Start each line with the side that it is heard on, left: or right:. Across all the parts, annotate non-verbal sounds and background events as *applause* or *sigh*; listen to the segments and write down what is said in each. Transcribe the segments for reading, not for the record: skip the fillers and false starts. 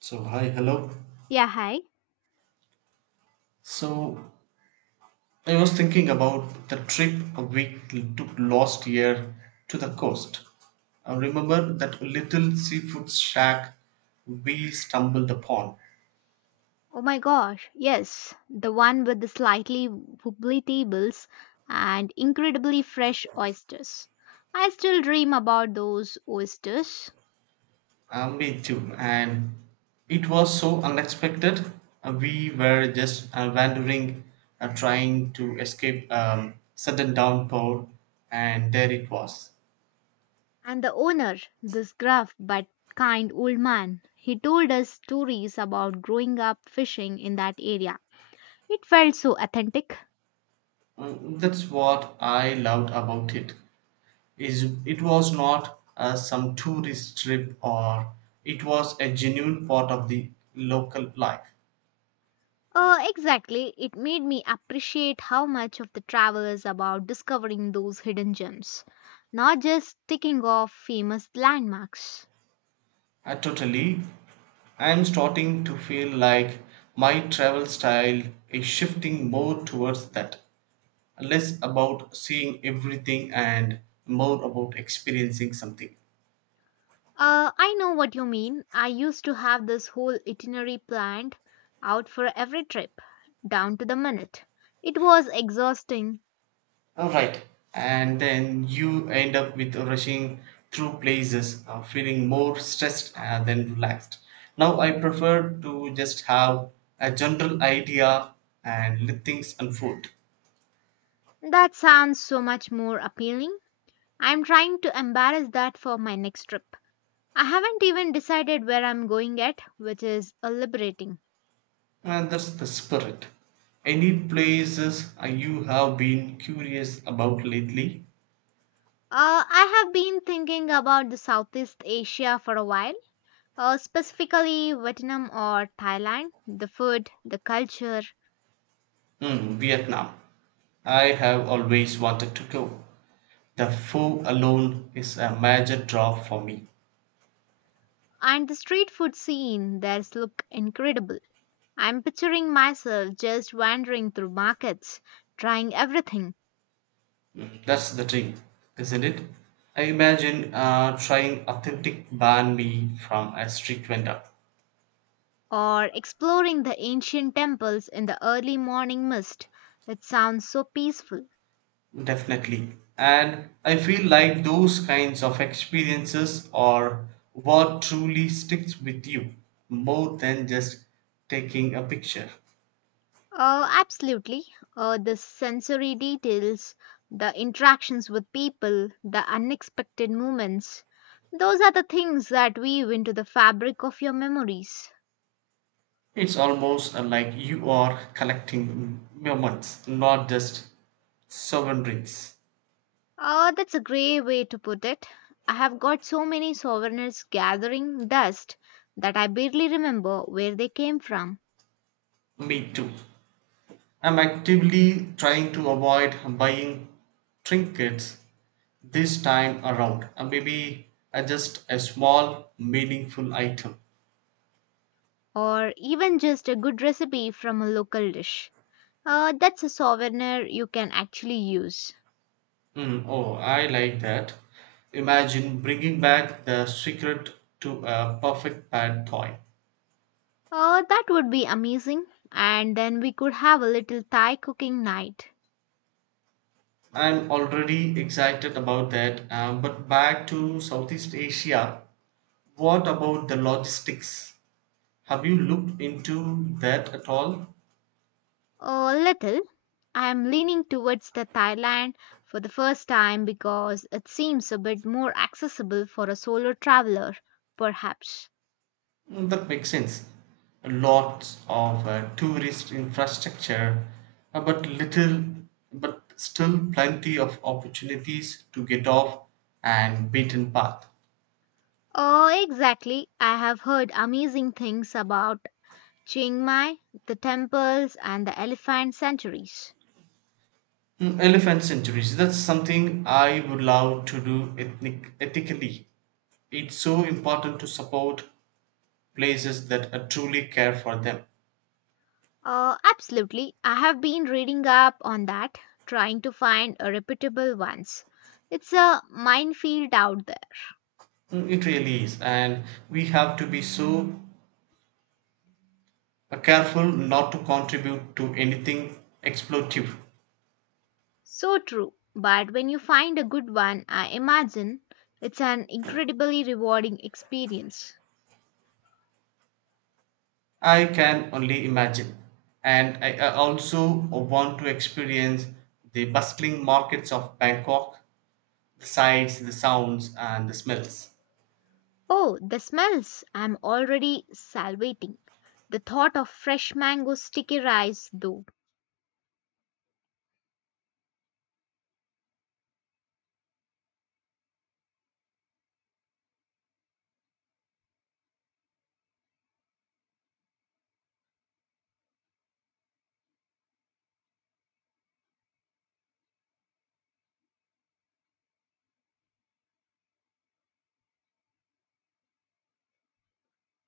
right: So, hi, hello.
left: Yeah, hi.
right: So, I was thinking about the trip we took last year to the coast. I remember that little seafood shack we stumbled upon.
left: Oh my gosh, yes, the one with the slightly wobbly tables and incredibly fresh oysters. I still dream about those oysters.
right: Me too, and it was so unexpected. We were just wandering, trying to escape sudden downpour, and there it was.
left: And the owner, this gruff but kind old man, he told us stories about growing up fishing in that area. It felt so authentic.
right: Mm, that's what I loved about it. Is it was not some tourist trip, or it was a genuine part of the local life.
left: Exactly. It made me appreciate how much of the travel is about discovering those hidden gems, not just ticking off famous landmarks.
right: Totally, I am starting to feel like my travel style is shifting more towards that. Less about seeing everything and more about experiencing something.
left: I know what you mean. I used to have this whole itinerary planned out for every trip, down to the minute. It was exhausting.
right: Alright, and then you end up with rushing through places, feeling more stressed than relaxed. Now I prefer to just have a general idea and let things unfold.
left: That sounds so much more appealing. I'm trying to embarrass that for my next trip. I haven't even decided where I'm going yet, which is liberating.
right: And that's the spirit. Any places you have been curious about lately?
left: I have been thinking about the Southeast Asia for a while, specifically Vietnam or Thailand. The food, the culture,
right: Hmm, Vietnam. I have always wanted to go. The foe alone is a major draw for me.
left: and the street food scene there look incredible. I'm picturing myself just wandering through markets, trying everything,
right: That's the thing, isn't it? I imagine trying authentic banh mi from a street vendor.
left: or exploring the ancient temples in the early morning mist. It sounds so peaceful.
right: Definitely. And I feel like those kinds of experiences are what truly sticks with you more than just taking a picture.
left: Absolutely. The sensory details, the interactions with people, the unexpected moments, those are the things that weave into the fabric of your memories.
right: It's almost like you are collecting moments, not just souvenirs.
left: That's a great way to put it. I have got so many souvenirs gathering dust that I barely remember where they came from,
right: Me too. I'm actively trying to avoid buying trinkets this time around. Maybe just a small, meaningful item.
left: or even just a good recipe from a local dish. That's a souvenir you can actually use.
right: Mm, oh, I like that. Imagine bringing back the secret to a perfect pad toy.
left: Oh, that would be amazing. And then we could have a little Thai cooking night.
right: I'm already excited about that. But back to Southeast Asia, what about the logistics? Have you looked into that at all?
left: A little. I am leaning towards the Thailand for the first time because it seems a bit more accessible for a solo traveler, perhaps.
right: Mm, that makes sense. Lots of tourist infrastructure, uh, but little, but still plenty of opportunities to get off and beaten path.
left: Oh, exactly. I have heard amazing things about Chiang Mai, the temples, and the elephant sanctuaries.
right: Mm, elephant sanctuaries. That's something I would love to do ethnic, ethically. It's so important to support places that truly care for them.
left: Absolutely. I have been reading up on that, trying to find a reputable ones. It's a minefield out there.
right: Mm, it really is, and we have to be so careful not to contribute to anything exploitative.
left: So true. But when you find a good one, I imagine it's an incredibly rewarding experience.
right: I can only imagine. And I also want to experience the bustling markets of Bangkok, the sights, the sounds, and the smells.
left: Oh, the smells! I'm already salivating. The thought of fresh mango sticky rice, though.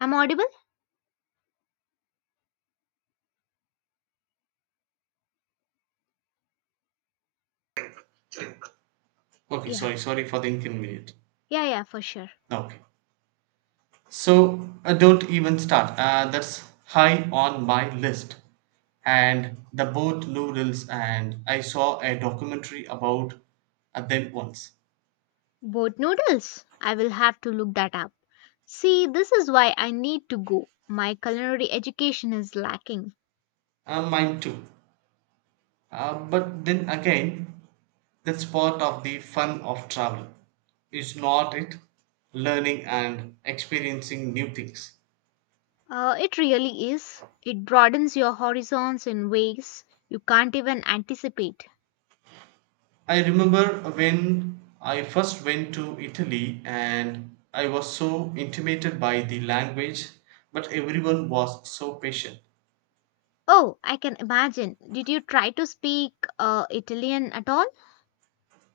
left: I'm audible?
right: Okay,
left: Yeah,
right: sorry, sorry for the inconvenience.
left: yeah, yeah, for sure.
right: Okay. So don't even start. That's high on my list. And the boat noodles, and I saw a documentary about them once.
left: Boat noodles? I will have to look that up. See, this is why I need to go. My culinary education is lacking.
right: Mine too. But then again, that's part of the fun of travel, is not it? Learning and experiencing new things.
left: It really is. It broadens your horizons in ways you can't even anticipate.
right: I remember when I first went to Italy and I was so intimidated by the language, but everyone was so patient.
left: Oh, I can imagine. Did you try to speak Italian at all?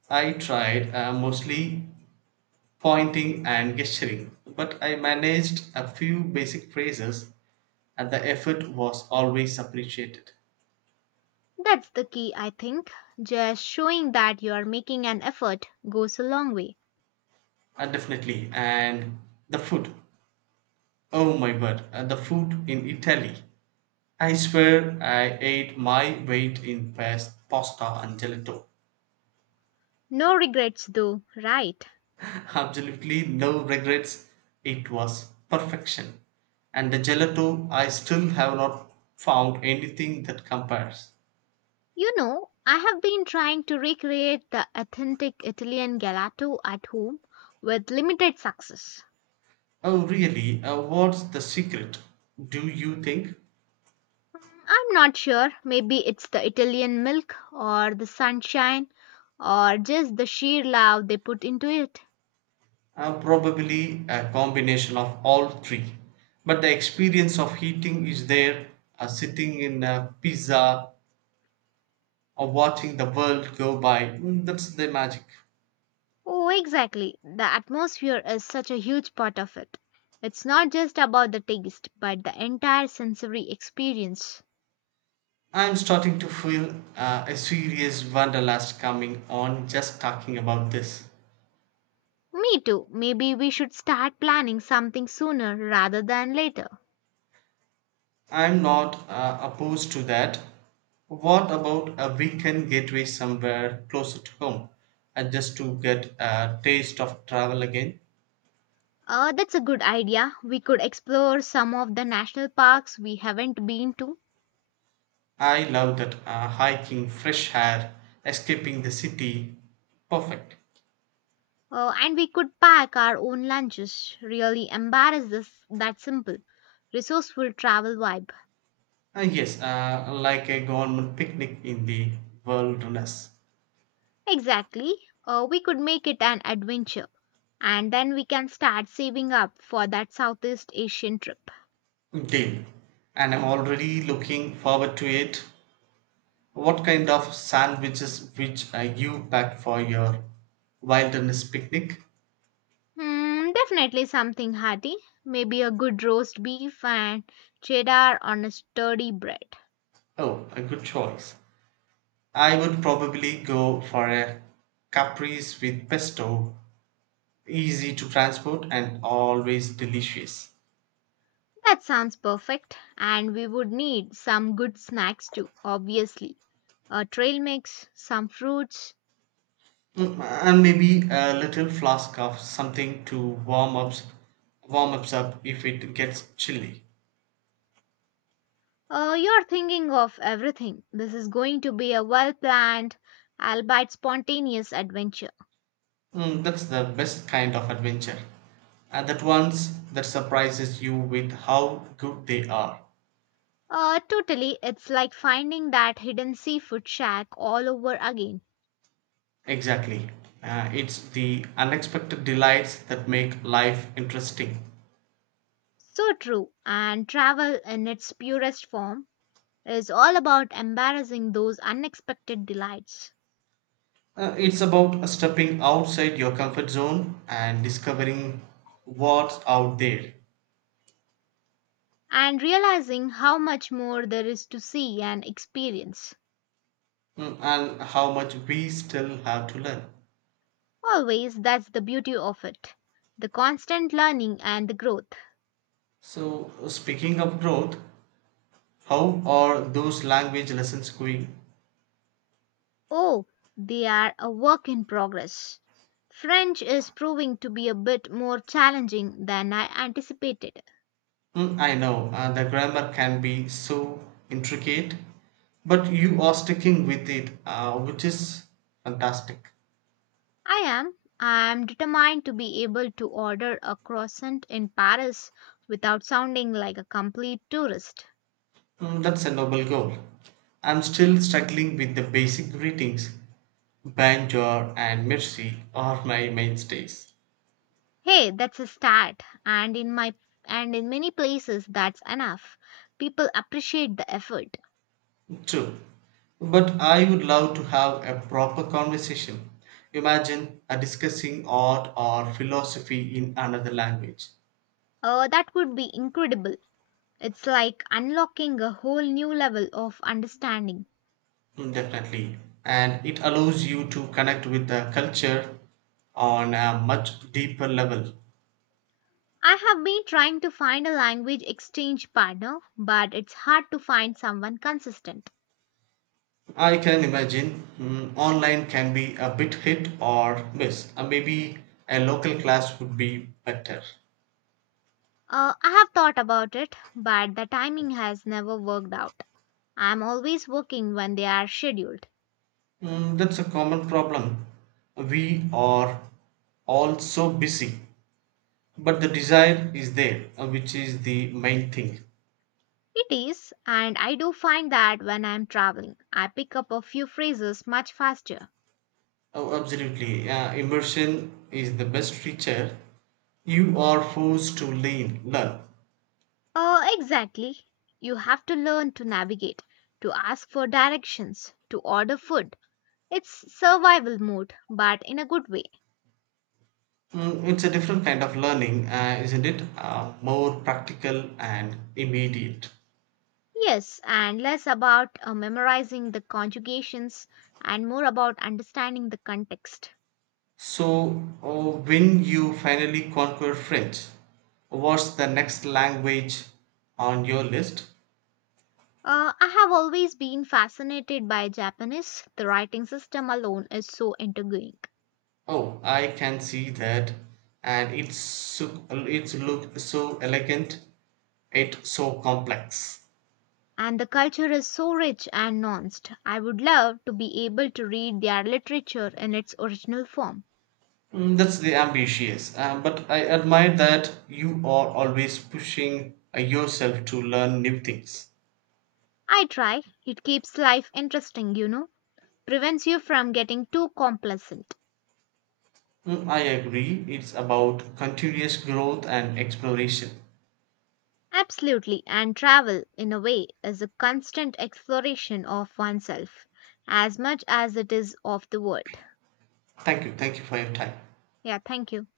right: I tried mostly pointing and gesturing, but I managed a few basic phrases and the effort was always appreciated.
left: That's the key, I think. Just showing that you are making an effort goes a long way.
right: Definitely. And the food. Oh my word. The food in Italy. I swear I ate my weight in pasta and gelato.
left: No regrets, though, right?
right: *laughs* Absolutely no regrets. It was perfection. And the gelato, I still have not found anything that compares.
left: You know, I have been trying to recreate the authentic Italian gelato at home with limited success.
right: Oh, really? What's the secret? Do you think?
left: Mm, I'm not sure, maybe it's the Italian milk or the sunshine or just the sheer love they put into it.
right: Probably a combination of all three. But the experience of eating is there, sitting in a pizza or watching the world go by. Mm, that's the magic.
left: Oh, exactly. The atmosphere is such a huge part of it. It's not just about the taste, but the entire sensory experience.
right: I'm starting to feel a serious wanderlust coming on just talking about this.
left: Me too. Maybe we should start planning something sooner rather than later.
right: I'm not opposed to that. What about a weekend getaway somewhere closer to home, just to get a taste of travel again?
left: That's a good idea. We could explore some of the national parks we haven't been to.
right: I love that hiking, fresh air, escaping the city. Perfect.
left: And we could pack our own lunches. Really embarrass this that simple. Resourceful travel vibe.
right: Yes, like a government picnic in the wilderness.
left: Exactly. We could make it an adventure. And then we can start saving up for that Southeast Asian trip.
right: Deal. And I'm already looking forward to it. What kind of sandwiches which you pack for your wilderness picnic?
left: Hmm, definitely something hearty. Maybe a good roast beef and cheddar on a sturdy bread.
right: Oh, a good choice. I would probably go for a caprese with pesto, easy to transport and always delicious.
left: That sounds perfect. And we would need some good snacks too, obviously. A trail mix, some fruits.
right: Mm, and maybe a little flask of something to warm ups warm ups up if it gets chilly.
left: You're thinking of everything. This is going to be a well planned, albeit spontaneous adventure.
right: Mm, that's the best kind of adventure and that ones that surprises you with how good they are.
left: Totally, it's like finding that hidden seafood shack all over again.
right: Exactly. It's the unexpected delights that make life interesting.
left: So true, and travel in its purest form is all about embarrassing those unexpected delights.
right: It's about stepping outside your comfort zone and discovering what's out there.
left: And realizing how much more there is to see and experience.
right: Mm, and how much we still have to learn.
left: Always, that's the beauty of it, the constant learning and the growth.
right: So, speaking of growth, how are those language lessons going?
left: Oh, they are a work in progress. French is proving to be a bit more challenging than I anticipated.
right: Mm, I know the grammar can be so intricate, but you are sticking with it, which is fantastic.
left: I am. I am determined to be able to order a croissant in Paris without sounding like a complete tourist.
right: Mm, that's a noble goal. I'm still struggling with the basic greetings. Banjor and Mirsi are my mainstays.
left: Hey, that's a start. And in my and in many places that's enough. People appreciate the effort.
right: True. But I would love to have a proper conversation. Imagine discussing art or philosophy in another language.
left: That would be incredible. It's like unlocking a whole new level of understanding.
right: Mm, definitely. And it allows you to connect with the culture on a much deeper level.
left: I have been trying to find a language exchange partner, but it's hard to find someone consistent.
right: I can imagine mm, online can be a bit hit or miss. Maybe a local class would be better.
left: I have thought about it, but the timing has never worked out. I'm always working when they are scheduled.
right: Mm, that's a common problem. We are all so busy, but the desire is there, which is the main thing.
left: It is, and I do find that when I'm traveling, I pick up a few phrases much faster.
right: Oh, absolutely, immersion is the best feature. You are forced to lean learn.
left: Exactly. You have to learn to navigate, to ask for directions, to order food. It's survival mode, but in a good way.
right: Mm, it's a different kind of learning, isn't it, more practical and immediate.
left: Yes, and less about memorizing the conjugations and more about understanding the context.
right: So when you finally conquer french, what's the next language on your list?
left: I have always been fascinated by Japanese. The writing system alone is so intriguing.
right: Oh, I can see that. And it's so, it's look so elegant, it's so complex.
left: And the culture is so rich and nuanced. I would love to be able to read their literature in its original form.
right: Mm, that's the ambitious. But I admire that you are always pushing yourself to learn new things.
left: I try, it keeps life interesting, you know, prevents you from getting too complacent.
right: Mm, I agree. It's about continuous growth and exploration.
left: Absolutely, and travel, in a way, is a constant exploration of oneself as much as it is of the world.
right: Thank you. Thank you for your time.
left: Yeah, thank you.